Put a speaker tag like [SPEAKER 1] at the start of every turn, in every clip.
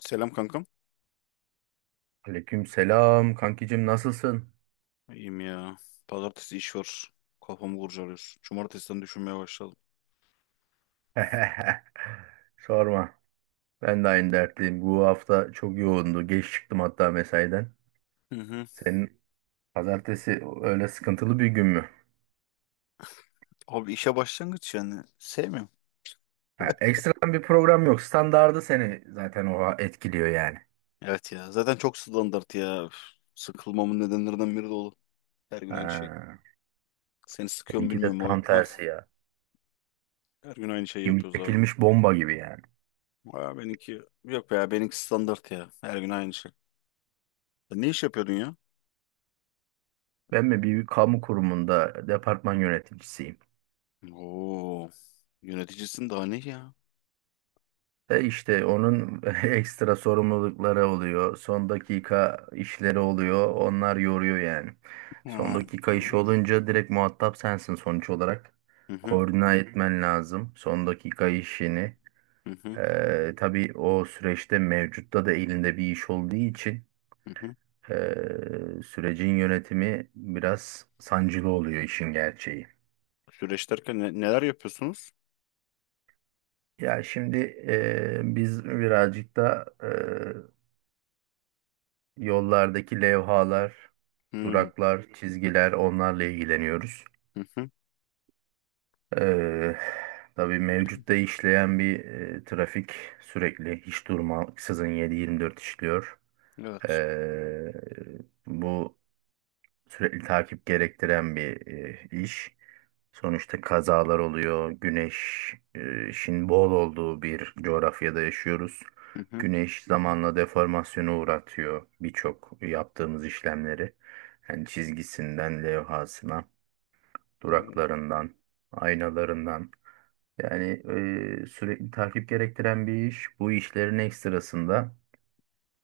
[SPEAKER 1] Selam kankam.
[SPEAKER 2] Aleyküm selam kankicim nasılsın?
[SPEAKER 1] İyiyim ya. Pazartesi iş var. Kafamı kurcalıyor. Cumartesiden düşünmeye başladım.
[SPEAKER 2] Sorma. Ben de aynı dertliyim. Bu hafta çok yoğundu. Geç çıktım hatta mesaiden.
[SPEAKER 1] Hı hı.
[SPEAKER 2] Senin pazartesi öyle sıkıntılı bir gün mü?
[SPEAKER 1] Abi işe başlangıç yani. Sevmiyorum.
[SPEAKER 2] Ha, ekstradan bir program yok. Standardı seni zaten o etkiliyor yani.
[SPEAKER 1] Evet ya. Zaten çok standart ya. Üf. Sıkılmamın nedenlerinden biri de o. Her gün aynı şey.
[SPEAKER 2] Ha,
[SPEAKER 1] Seni sıkıyor mu
[SPEAKER 2] seninki de
[SPEAKER 1] bilmiyorum
[SPEAKER 2] tam
[SPEAKER 1] o. Hah.
[SPEAKER 2] tersi ya.
[SPEAKER 1] Her gün aynı şeyi
[SPEAKER 2] Kimi
[SPEAKER 1] yapıyoruz abi.
[SPEAKER 2] çekilmiş bomba gibi yani.
[SPEAKER 1] Aa, benimki yok ya. Benimki standart ya. Her gün aynı şey. Sen ne iş yapıyordun ya?
[SPEAKER 2] Ben mi bir kamu kurumunda departman yöneticisiyim.
[SPEAKER 1] Oo. Yöneticisin daha ne ya?
[SPEAKER 2] E işte onun ekstra sorumlulukları oluyor. Son dakika işleri oluyor. Onlar yoruyor yani. Son
[SPEAKER 1] Ha.
[SPEAKER 2] dakika işi olunca direkt muhatap sensin sonuç olarak.
[SPEAKER 1] Hı hı.
[SPEAKER 2] Koordine etmen lazım son dakika işini.
[SPEAKER 1] Hı hı.
[SPEAKER 2] Tabii o süreçte mevcutta da elinde bir iş olduğu için
[SPEAKER 1] Hı hı.
[SPEAKER 2] e, sürecin yönetimi biraz sancılı oluyor işin gerçeği.
[SPEAKER 1] Süreç derken neler yapıyorsunuz?
[SPEAKER 2] Ya şimdi biz birazcık da yollardaki levhalar,
[SPEAKER 1] Hı.
[SPEAKER 2] duraklar, çizgiler onlarla ilgileniyoruz.
[SPEAKER 1] Hı hı.
[SPEAKER 2] Ee, tabii mevcutta işleyen bir trafik sürekli hiç durmaksızın 7-24 işliyor.
[SPEAKER 1] Evet.
[SPEAKER 2] Ee, Bu sürekli takip gerektiren bir iş. Sonuçta kazalar oluyor. Güneş, şimdi bol olduğu bir coğrafyada yaşıyoruz.
[SPEAKER 1] Hı hı.
[SPEAKER 2] Güneş zamanla deformasyona uğratıyor birçok yaptığımız işlemleri. Yani çizgisinden levhasına,
[SPEAKER 1] Hı
[SPEAKER 2] duraklarından, aynalarından. Yani sürekli takip gerektiren bir iş. Bu işlerin ekstrasında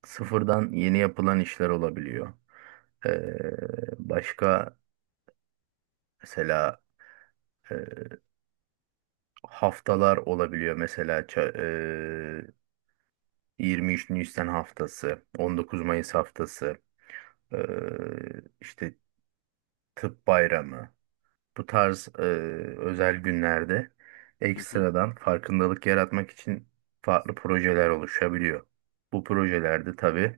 [SPEAKER 2] sıfırdan yeni yapılan işler olabiliyor. Ee, Başka mesela e, haftalar olabiliyor. Mesela 23 Nisan haftası, 19 Mayıs haftası, e, işte Tıp Bayramı. Bu tarz özel günlerde
[SPEAKER 1] hı.
[SPEAKER 2] ekstradan farkındalık yaratmak için farklı projeler oluşabiliyor. Bu projelerde tabii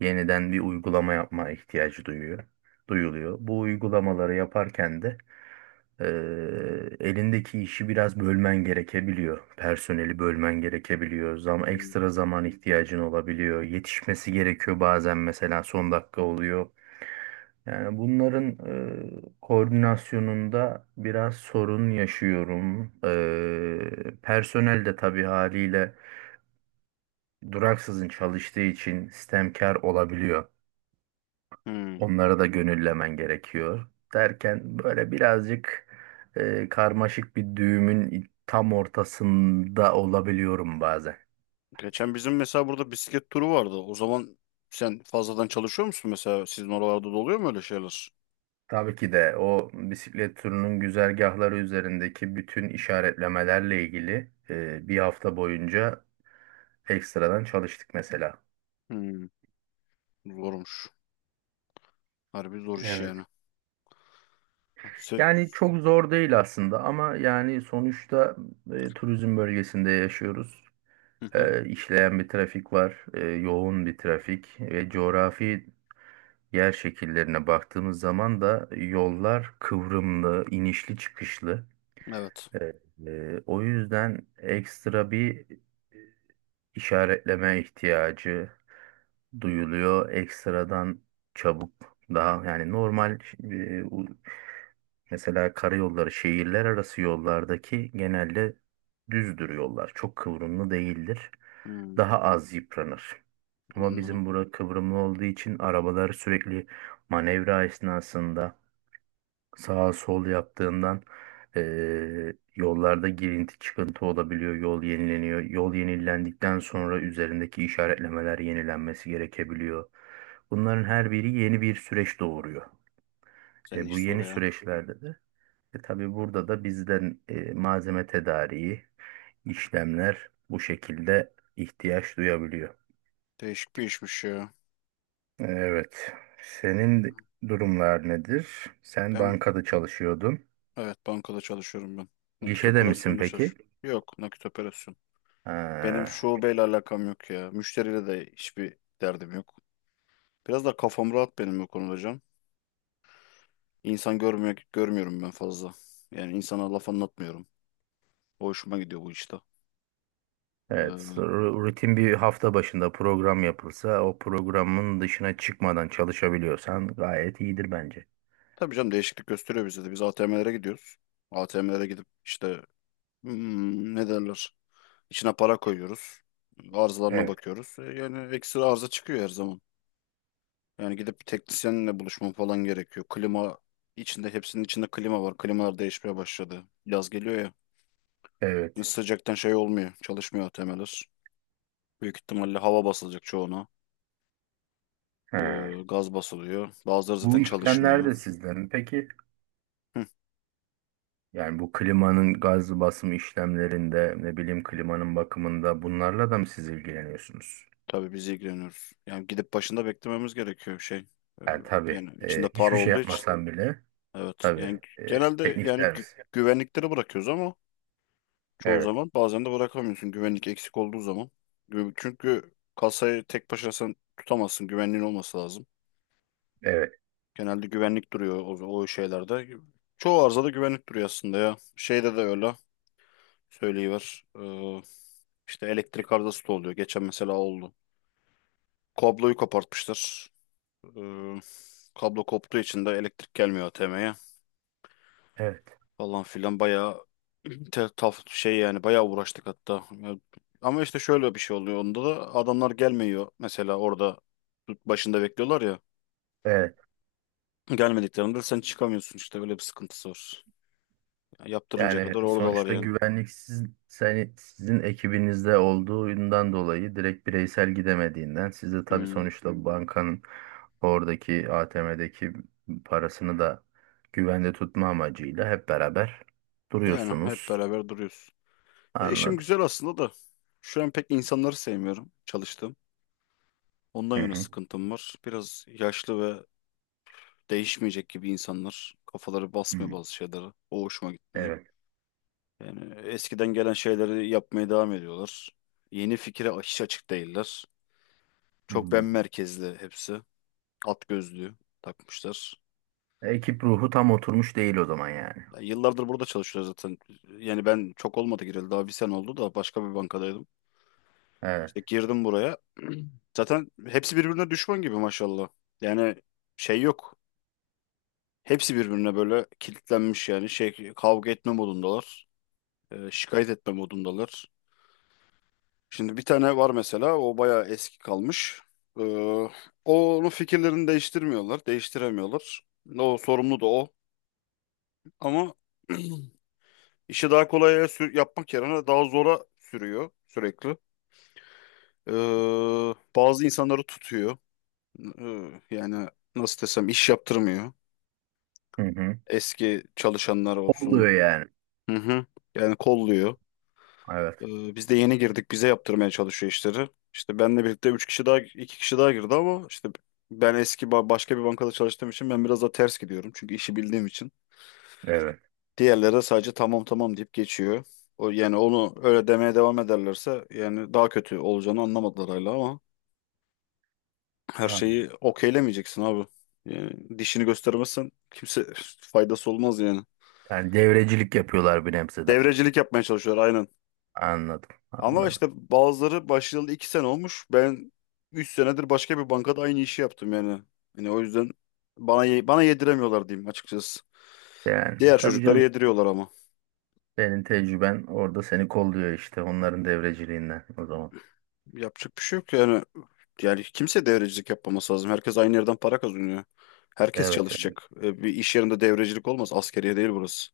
[SPEAKER 2] yeniden bir uygulama yapma ihtiyacı duyuyor, duyuluyor. Bu uygulamaları yaparken de Ee, elindeki işi biraz bölmen gerekebiliyor. Personeli bölmen gerekebiliyor.
[SPEAKER 1] Hı.
[SPEAKER 2] Ekstra zaman ihtiyacın olabiliyor. Yetişmesi gerekiyor bazen mesela son dakika oluyor. Yani bunların koordinasyonunda biraz sorun yaşıyorum. Personel de tabii haliyle duraksızın çalıştığı için sistemkar olabiliyor.
[SPEAKER 1] Hı.
[SPEAKER 2] Onları da gönüllemen gerekiyor. Derken böyle birazcık karmaşık bir düğümün tam ortasında olabiliyorum bazen.
[SPEAKER 1] Geçen bizim mesela burada bisiklet turu vardı. O zaman sen fazladan çalışıyor musun mesela? Sizin oralarda da oluyor mu öyle şeyler?
[SPEAKER 2] Tabii ki de o bisiklet turunun güzergahları üzerindeki bütün işaretlemelerle ilgili bir hafta boyunca ekstradan çalıştık mesela.
[SPEAKER 1] Hı. Zormuş. Harbi zor iş
[SPEAKER 2] Evet.
[SPEAKER 1] yani. Sen.
[SPEAKER 2] Yani çok zor değil aslında ama yani sonuçta turizm bölgesinde yaşıyoruz.
[SPEAKER 1] Hı hı.
[SPEAKER 2] İşleyen bir trafik var, yoğun bir trafik ve coğrafi yer şekillerine baktığımız zaman da yollar kıvrımlı, inişli çıkışlı.
[SPEAKER 1] Evet.
[SPEAKER 2] Ee, O yüzden ekstra bir işaretleme ihtiyacı duyuluyor. Ekstradan çabuk daha yani normal, mesela karayolları şehirler arası yollardaki genelde düzdür yollar. Çok kıvrımlı değildir.
[SPEAKER 1] Hı.
[SPEAKER 2] Daha az yıpranır. Ama
[SPEAKER 1] Anladım.
[SPEAKER 2] bizim bura kıvrımlı olduğu için arabalar sürekli manevra esnasında sağa sol yaptığından yollarda girinti çıkıntı olabiliyor. Yol yenileniyor. Yol yenilendikten sonra üzerindeki işaretlemeler yenilenmesi gerekebiliyor. Bunların her biri yeni bir süreç doğuruyor.
[SPEAKER 1] Senin
[SPEAKER 2] Bu
[SPEAKER 1] iş zor
[SPEAKER 2] yeni
[SPEAKER 1] ya.
[SPEAKER 2] süreçlerde de tabii burada da bizden malzeme tedariği, işlemler bu şekilde ihtiyaç duyabiliyor.
[SPEAKER 1] Değişik bir işmiş ya.
[SPEAKER 2] Evet. Senin durumlar nedir? Sen
[SPEAKER 1] Ben
[SPEAKER 2] bankada çalışıyordun.
[SPEAKER 1] evet bankada çalışıyorum ben. Nakit
[SPEAKER 2] Gişede misin
[SPEAKER 1] operasyonda
[SPEAKER 2] peki?
[SPEAKER 1] çalışıyorum. Yok nakit operasyon. Benim
[SPEAKER 2] Ha.
[SPEAKER 1] şubeyle alakam yok ya. Müşteriyle de hiçbir derdim yok. Biraz da kafam rahat benim bu konuda. İnsan görmüyor, görmüyorum ben fazla. Yani insana laf anlatmıyorum. O hoşuma gidiyor bu işte.
[SPEAKER 2] Evet,
[SPEAKER 1] Ee,
[SPEAKER 2] rutin bir hafta başında program yapılsa o programın dışına çıkmadan çalışabiliyorsan gayet iyidir bence.
[SPEAKER 1] tabii canım değişiklik gösteriyor bize de. Biz ATM'lere gidiyoruz. ATM'lere gidip işte ne derler? İçine para koyuyoruz. Arızalarına
[SPEAKER 2] Evet,
[SPEAKER 1] bakıyoruz. Yani ekstra arıza çıkıyor her zaman. Yani gidip bir teknisyenle buluşmam falan gerekiyor. Klima içinde hepsinin içinde klima var. Klimalar değişmeye başladı. Yaz geliyor ya. Şimdi
[SPEAKER 2] evet.
[SPEAKER 1] sıcaktan şey olmuyor. Çalışmıyor ATM'ler. Büyük ihtimalle hava basılacak çoğuna.
[SPEAKER 2] Ha.
[SPEAKER 1] Gaz basılıyor. Bazıları
[SPEAKER 2] Bu
[SPEAKER 1] zaten
[SPEAKER 2] işlemler
[SPEAKER 1] çalışmıyor.
[SPEAKER 2] de sizden mi peki?
[SPEAKER 1] Hı,
[SPEAKER 2] Yani bu klimanın gaz basımı işlemlerinde, ne bileyim klimanın bakımında bunlarla da mı siz ilgileniyorsunuz?
[SPEAKER 1] tabii biz ilgileniyoruz. Yani gidip başında beklememiz gerekiyor şey. Ee,
[SPEAKER 2] Yani
[SPEAKER 1] yani
[SPEAKER 2] tabii,
[SPEAKER 1] içinde para
[SPEAKER 2] hiçbir şey
[SPEAKER 1] olduğu için.
[SPEAKER 2] yapmasan bile
[SPEAKER 1] Evet. Yani
[SPEAKER 2] tabii,
[SPEAKER 1] genelde
[SPEAKER 2] teknik
[SPEAKER 1] yani
[SPEAKER 2] servis.
[SPEAKER 1] güvenlikleri bırakıyoruz ama çoğu
[SPEAKER 2] Evet,
[SPEAKER 1] zaman bazen de bırakamıyorsun güvenlik eksik olduğu zaman. Çünkü kasayı tek başına sen tutamazsın. Güvenliğin olması lazım.
[SPEAKER 2] evet,
[SPEAKER 1] Genelde güvenlik duruyor o şeylerde. Çoğu arzada güvenlik duruyor aslında ya. Şeyde de öyle. Söyleyiver. İşte elektrik arızası da oluyor. Geçen mesela oldu. Kabloyu kopartmışlar. Ee, kablo koptuğu için de elektrik gelmiyor ATM'ye
[SPEAKER 2] evet,
[SPEAKER 1] falan filan bayağı te- taf şey yani bayağı uğraştık hatta. Ama işte şöyle bir şey oluyor onda da adamlar gelmiyor. Mesela orada başında bekliyorlar ya.
[SPEAKER 2] evet.
[SPEAKER 1] Gelmediklerinde sen çıkamıyorsun işte öyle bir sıkıntısı var. Ya yaptırınca
[SPEAKER 2] Yani
[SPEAKER 1] kadar oradalar
[SPEAKER 2] sonuçta
[SPEAKER 1] yani.
[SPEAKER 2] güvenlik sizin, sizin ekibinizde olduğundan dolayı direkt bireysel gidemediğinden siz de tabii
[SPEAKER 1] Hmm.
[SPEAKER 2] sonuçta bankanın oradaki ATM'deki parasını da güvende tutma amacıyla hep beraber
[SPEAKER 1] Yani hep
[SPEAKER 2] duruyorsunuz.
[SPEAKER 1] beraber duruyoruz. E işim
[SPEAKER 2] Anladım.
[SPEAKER 1] güzel aslında da şu an pek insanları sevmiyorum çalıştığım. Ondan
[SPEAKER 2] Hı
[SPEAKER 1] yana
[SPEAKER 2] hı.
[SPEAKER 1] sıkıntım var. Biraz yaşlı ve değişmeyecek gibi insanlar. Kafaları basmıyor
[SPEAKER 2] Hmm.
[SPEAKER 1] bazı şeylere. O hoşuma gitmiyor.
[SPEAKER 2] Evet.
[SPEAKER 1] Yani eskiden gelen şeyleri yapmaya devam ediyorlar. Yeni fikre hiç açık değiller. Çok ben
[SPEAKER 2] Hmm.
[SPEAKER 1] merkezli hepsi. At gözlüğü takmışlar.
[SPEAKER 2] Ekip ruhu tam oturmuş değil o zaman yani.
[SPEAKER 1] Ya yıllardır burada çalışıyoruz zaten. Yani ben çok olmadı gireli. Daha bir sene oldu da başka bir bankadaydım. İşte
[SPEAKER 2] Evet.
[SPEAKER 1] girdim buraya. Zaten hepsi birbirine düşman gibi maşallah. Yani şey yok. Hepsi birbirine böyle kilitlenmiş yani şey kavga etme modundalar. Şikayet etme modundalar. Şimdi bir tane var mesela o bayağı eski kalmış. E, onun fikirlerini değiştirmiyorlar, değiştiremiyorlar. O sorumlu da o. Ama işi daha kolaya yapmak yerine daha zora sürüyor sürekli. E, bazı insanları tutuyor. E, yani nasıl desem iş yaptırmıyor.
[SPEAKER 2] Hı hı.
[SPEAKER 1] Eski çalışanlar olsun.
[SPEAKER 2] Oluyor yani.
[SPEAKER 1] Hı hı. Yani kolluyor.
[SPEAKER 2] Evet.
[SPEAKER 1] Biz de yeni girdik. Bize yaptırmaya çalışıyor işleri. İşte benle birlikte 3 kişi daha, 2 kişi daha girdi ama işte ben eski başka bir bankada çalıştığım için ben biraz da ters gidiyorum. Çünkü işi bildiğim için.
[SPEAKER 2] Evet.
[SPEAKER 1] Diğerleri de sadece tamam tamam deyip geçiyor. O, yani onu öyle demeye devam ederlerse yani daha kötü olacağını anlamadılar hala ama her
[SPEAKER 2] Anladım.
[SPEAKER 1] şeyi okeylemeyeceksin abi. Yani dişini göstermezsen kimse faydası olmaz yani.
[SPEAKER 2] Yani devrecilik yapıyorlar bir nebze de.
[SPEAKER 1] Devrecilik yapmaya çalışıyorlar aynen.
[SPEAKER 2] Anladım.
[SPEAKER 1] Ama
[SPEAKER 2] Anladım.
[SPEAKER 1] işte bazıları başlayalı iki sene olmuş. Ben üç senedir başka bir bankada aynı işi yaptım yani. Yani o yüzden bana yediremiyorlar diyeyim açıkçası.
[SPEAKER 2] Yani
[SPEAKER 1] Diğer
[SPEAKER 2] tabii
[SPEAKER 1] çocuklara
[SPEAKER 2] canım
[SPEAKER 1] yediriyorlar ama.
[SPEAKER 2] senin tecrüben orada seni kolluyor işte onların devreciliğinden o zaman.
[SPEAKER 1] Yapacak bir şey yok yani. Yani kimse devrecilik yapmaması lazım. Herkes aynı yerden para kazanıyor. Herkes
[SPEAKER 2] Evet, evet,
[SPEAKER 1] çalışacak. Bir iş yerinde devrecilik olmaz. Askeriye değil burası.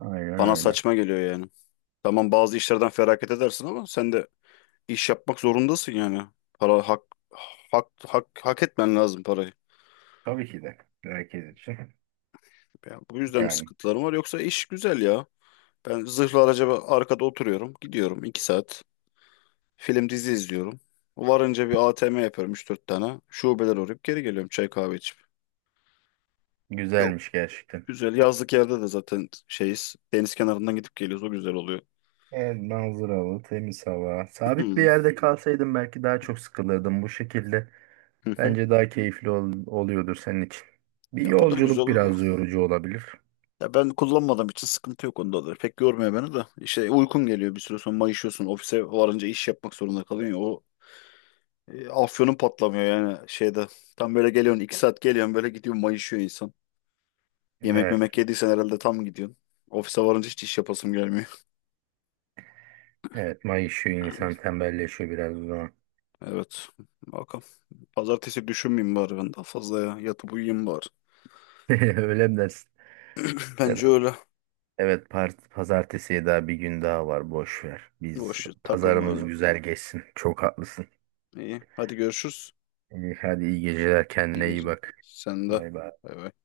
[SPEAKER 2] aynen
[SPEAKER 1] Bana
[SPEAKER 2] öyle.
[SPEAKER 1] saçma geliyor yani. Tamam bazı işlerden feragat edersin ama sen de iş yapmak zorundasın yani. Para hak etmen lazım parayı.
[SPEAKER 2] Tabii ki de herkes için.
[SPEAKER 1] Ya bu yüzden bir
[SPEAKER 2] Yani
[SPEAKER 1] sıkıntılarım var. Yoksa iş güzel ya. Ben zırhlı araca arkada oturuyorum. Gidiyorum 2 saat. Film dizi izliyorum. Varınca bir ATM yapıyorum üç dört tane. Şubeler uğrayıp geri geliyorum çay kahve içip. Yok.
[SPEAKER 2] güzelmiş gerçekten.
[SPEAKER 1] Güzel. Yazlık yerde de zaten şeyiz. Deniz kenarından gidip geliyoruz. O güzel oluyor.
[SPEAKER 2] Evet, manzaralı, temiz hava. Sabit bir
[SPEAKER 1] Hı
[SPEAKER 2] yerde kalsaydım belki daha çok sıkılırdım bu şekilde.
[SPEAKER 1] hı.
[SPEAKER 2] Bence daha keyifli oluyordur senin için. Bir
[SPEAKER 1] Ya bu da güzel
[SPEAKER 2] yolculuk
[SPEAKER 1] olur da.
[SPEAKER 2] biraz yorucu olabilir.
[SPEAKER 1] Ya ben kullanmadığım için sıkıntı yok onda da. Pek yormuyor beni de. İşte uykum geliyor bir süre sonra mayışıyorsun. Ofise varınca iş yapmak zorunda kalıyorsun ya. O, afyonun patlamıyor yani şeyde. Tam böyle geliyorsun iki saat geliyorsun böyle gidiyorsun mayışıyor insan. Yemek
[SPEAKER 2] Evet.
[SPEAKER 1] memek yediysen herhalde tam gidiyorsun. Ofise varınca hiç iş yapasım gelmiyor.
[SPEAKER 2] Evet, mayışıyor insan tembelleşiyor biraz o zaman.
[SPEAKER 1] Evet. Bakalım. Pazartesi düşünmeyeyim bari ben daha fazla ya. Yatıp uyuyayım bari.
[SPEAKER 2] Öyle mi dersin?
[SPEAKER 1] Bence öyle.
[SPEAKER 2] Evet, pazartesiye daha bir gün daha var. Boş ver. Biz
[SPEAKER 1] Boş takılma
[SPEAKER 2] pazarımız
[SPEAKER 1] oyunu.
[SPEAKER 2] güzel geçsin. Çok haklısın.
[SPEAKER 1] İyi. Hadi görüşürüz.
[SPEAKER 2] İyi, hadi iyi geceler.
[SPEAKER 1] İyi
[SPEAKER 2] Kendine iyi
[SPEAKER 1] geceler.
[SPEAKER 2] bak.
[SPEAKER 1] Sen de.
[SPEAKER 2] Bay bay.
[SPEAKER 1] Bay bay.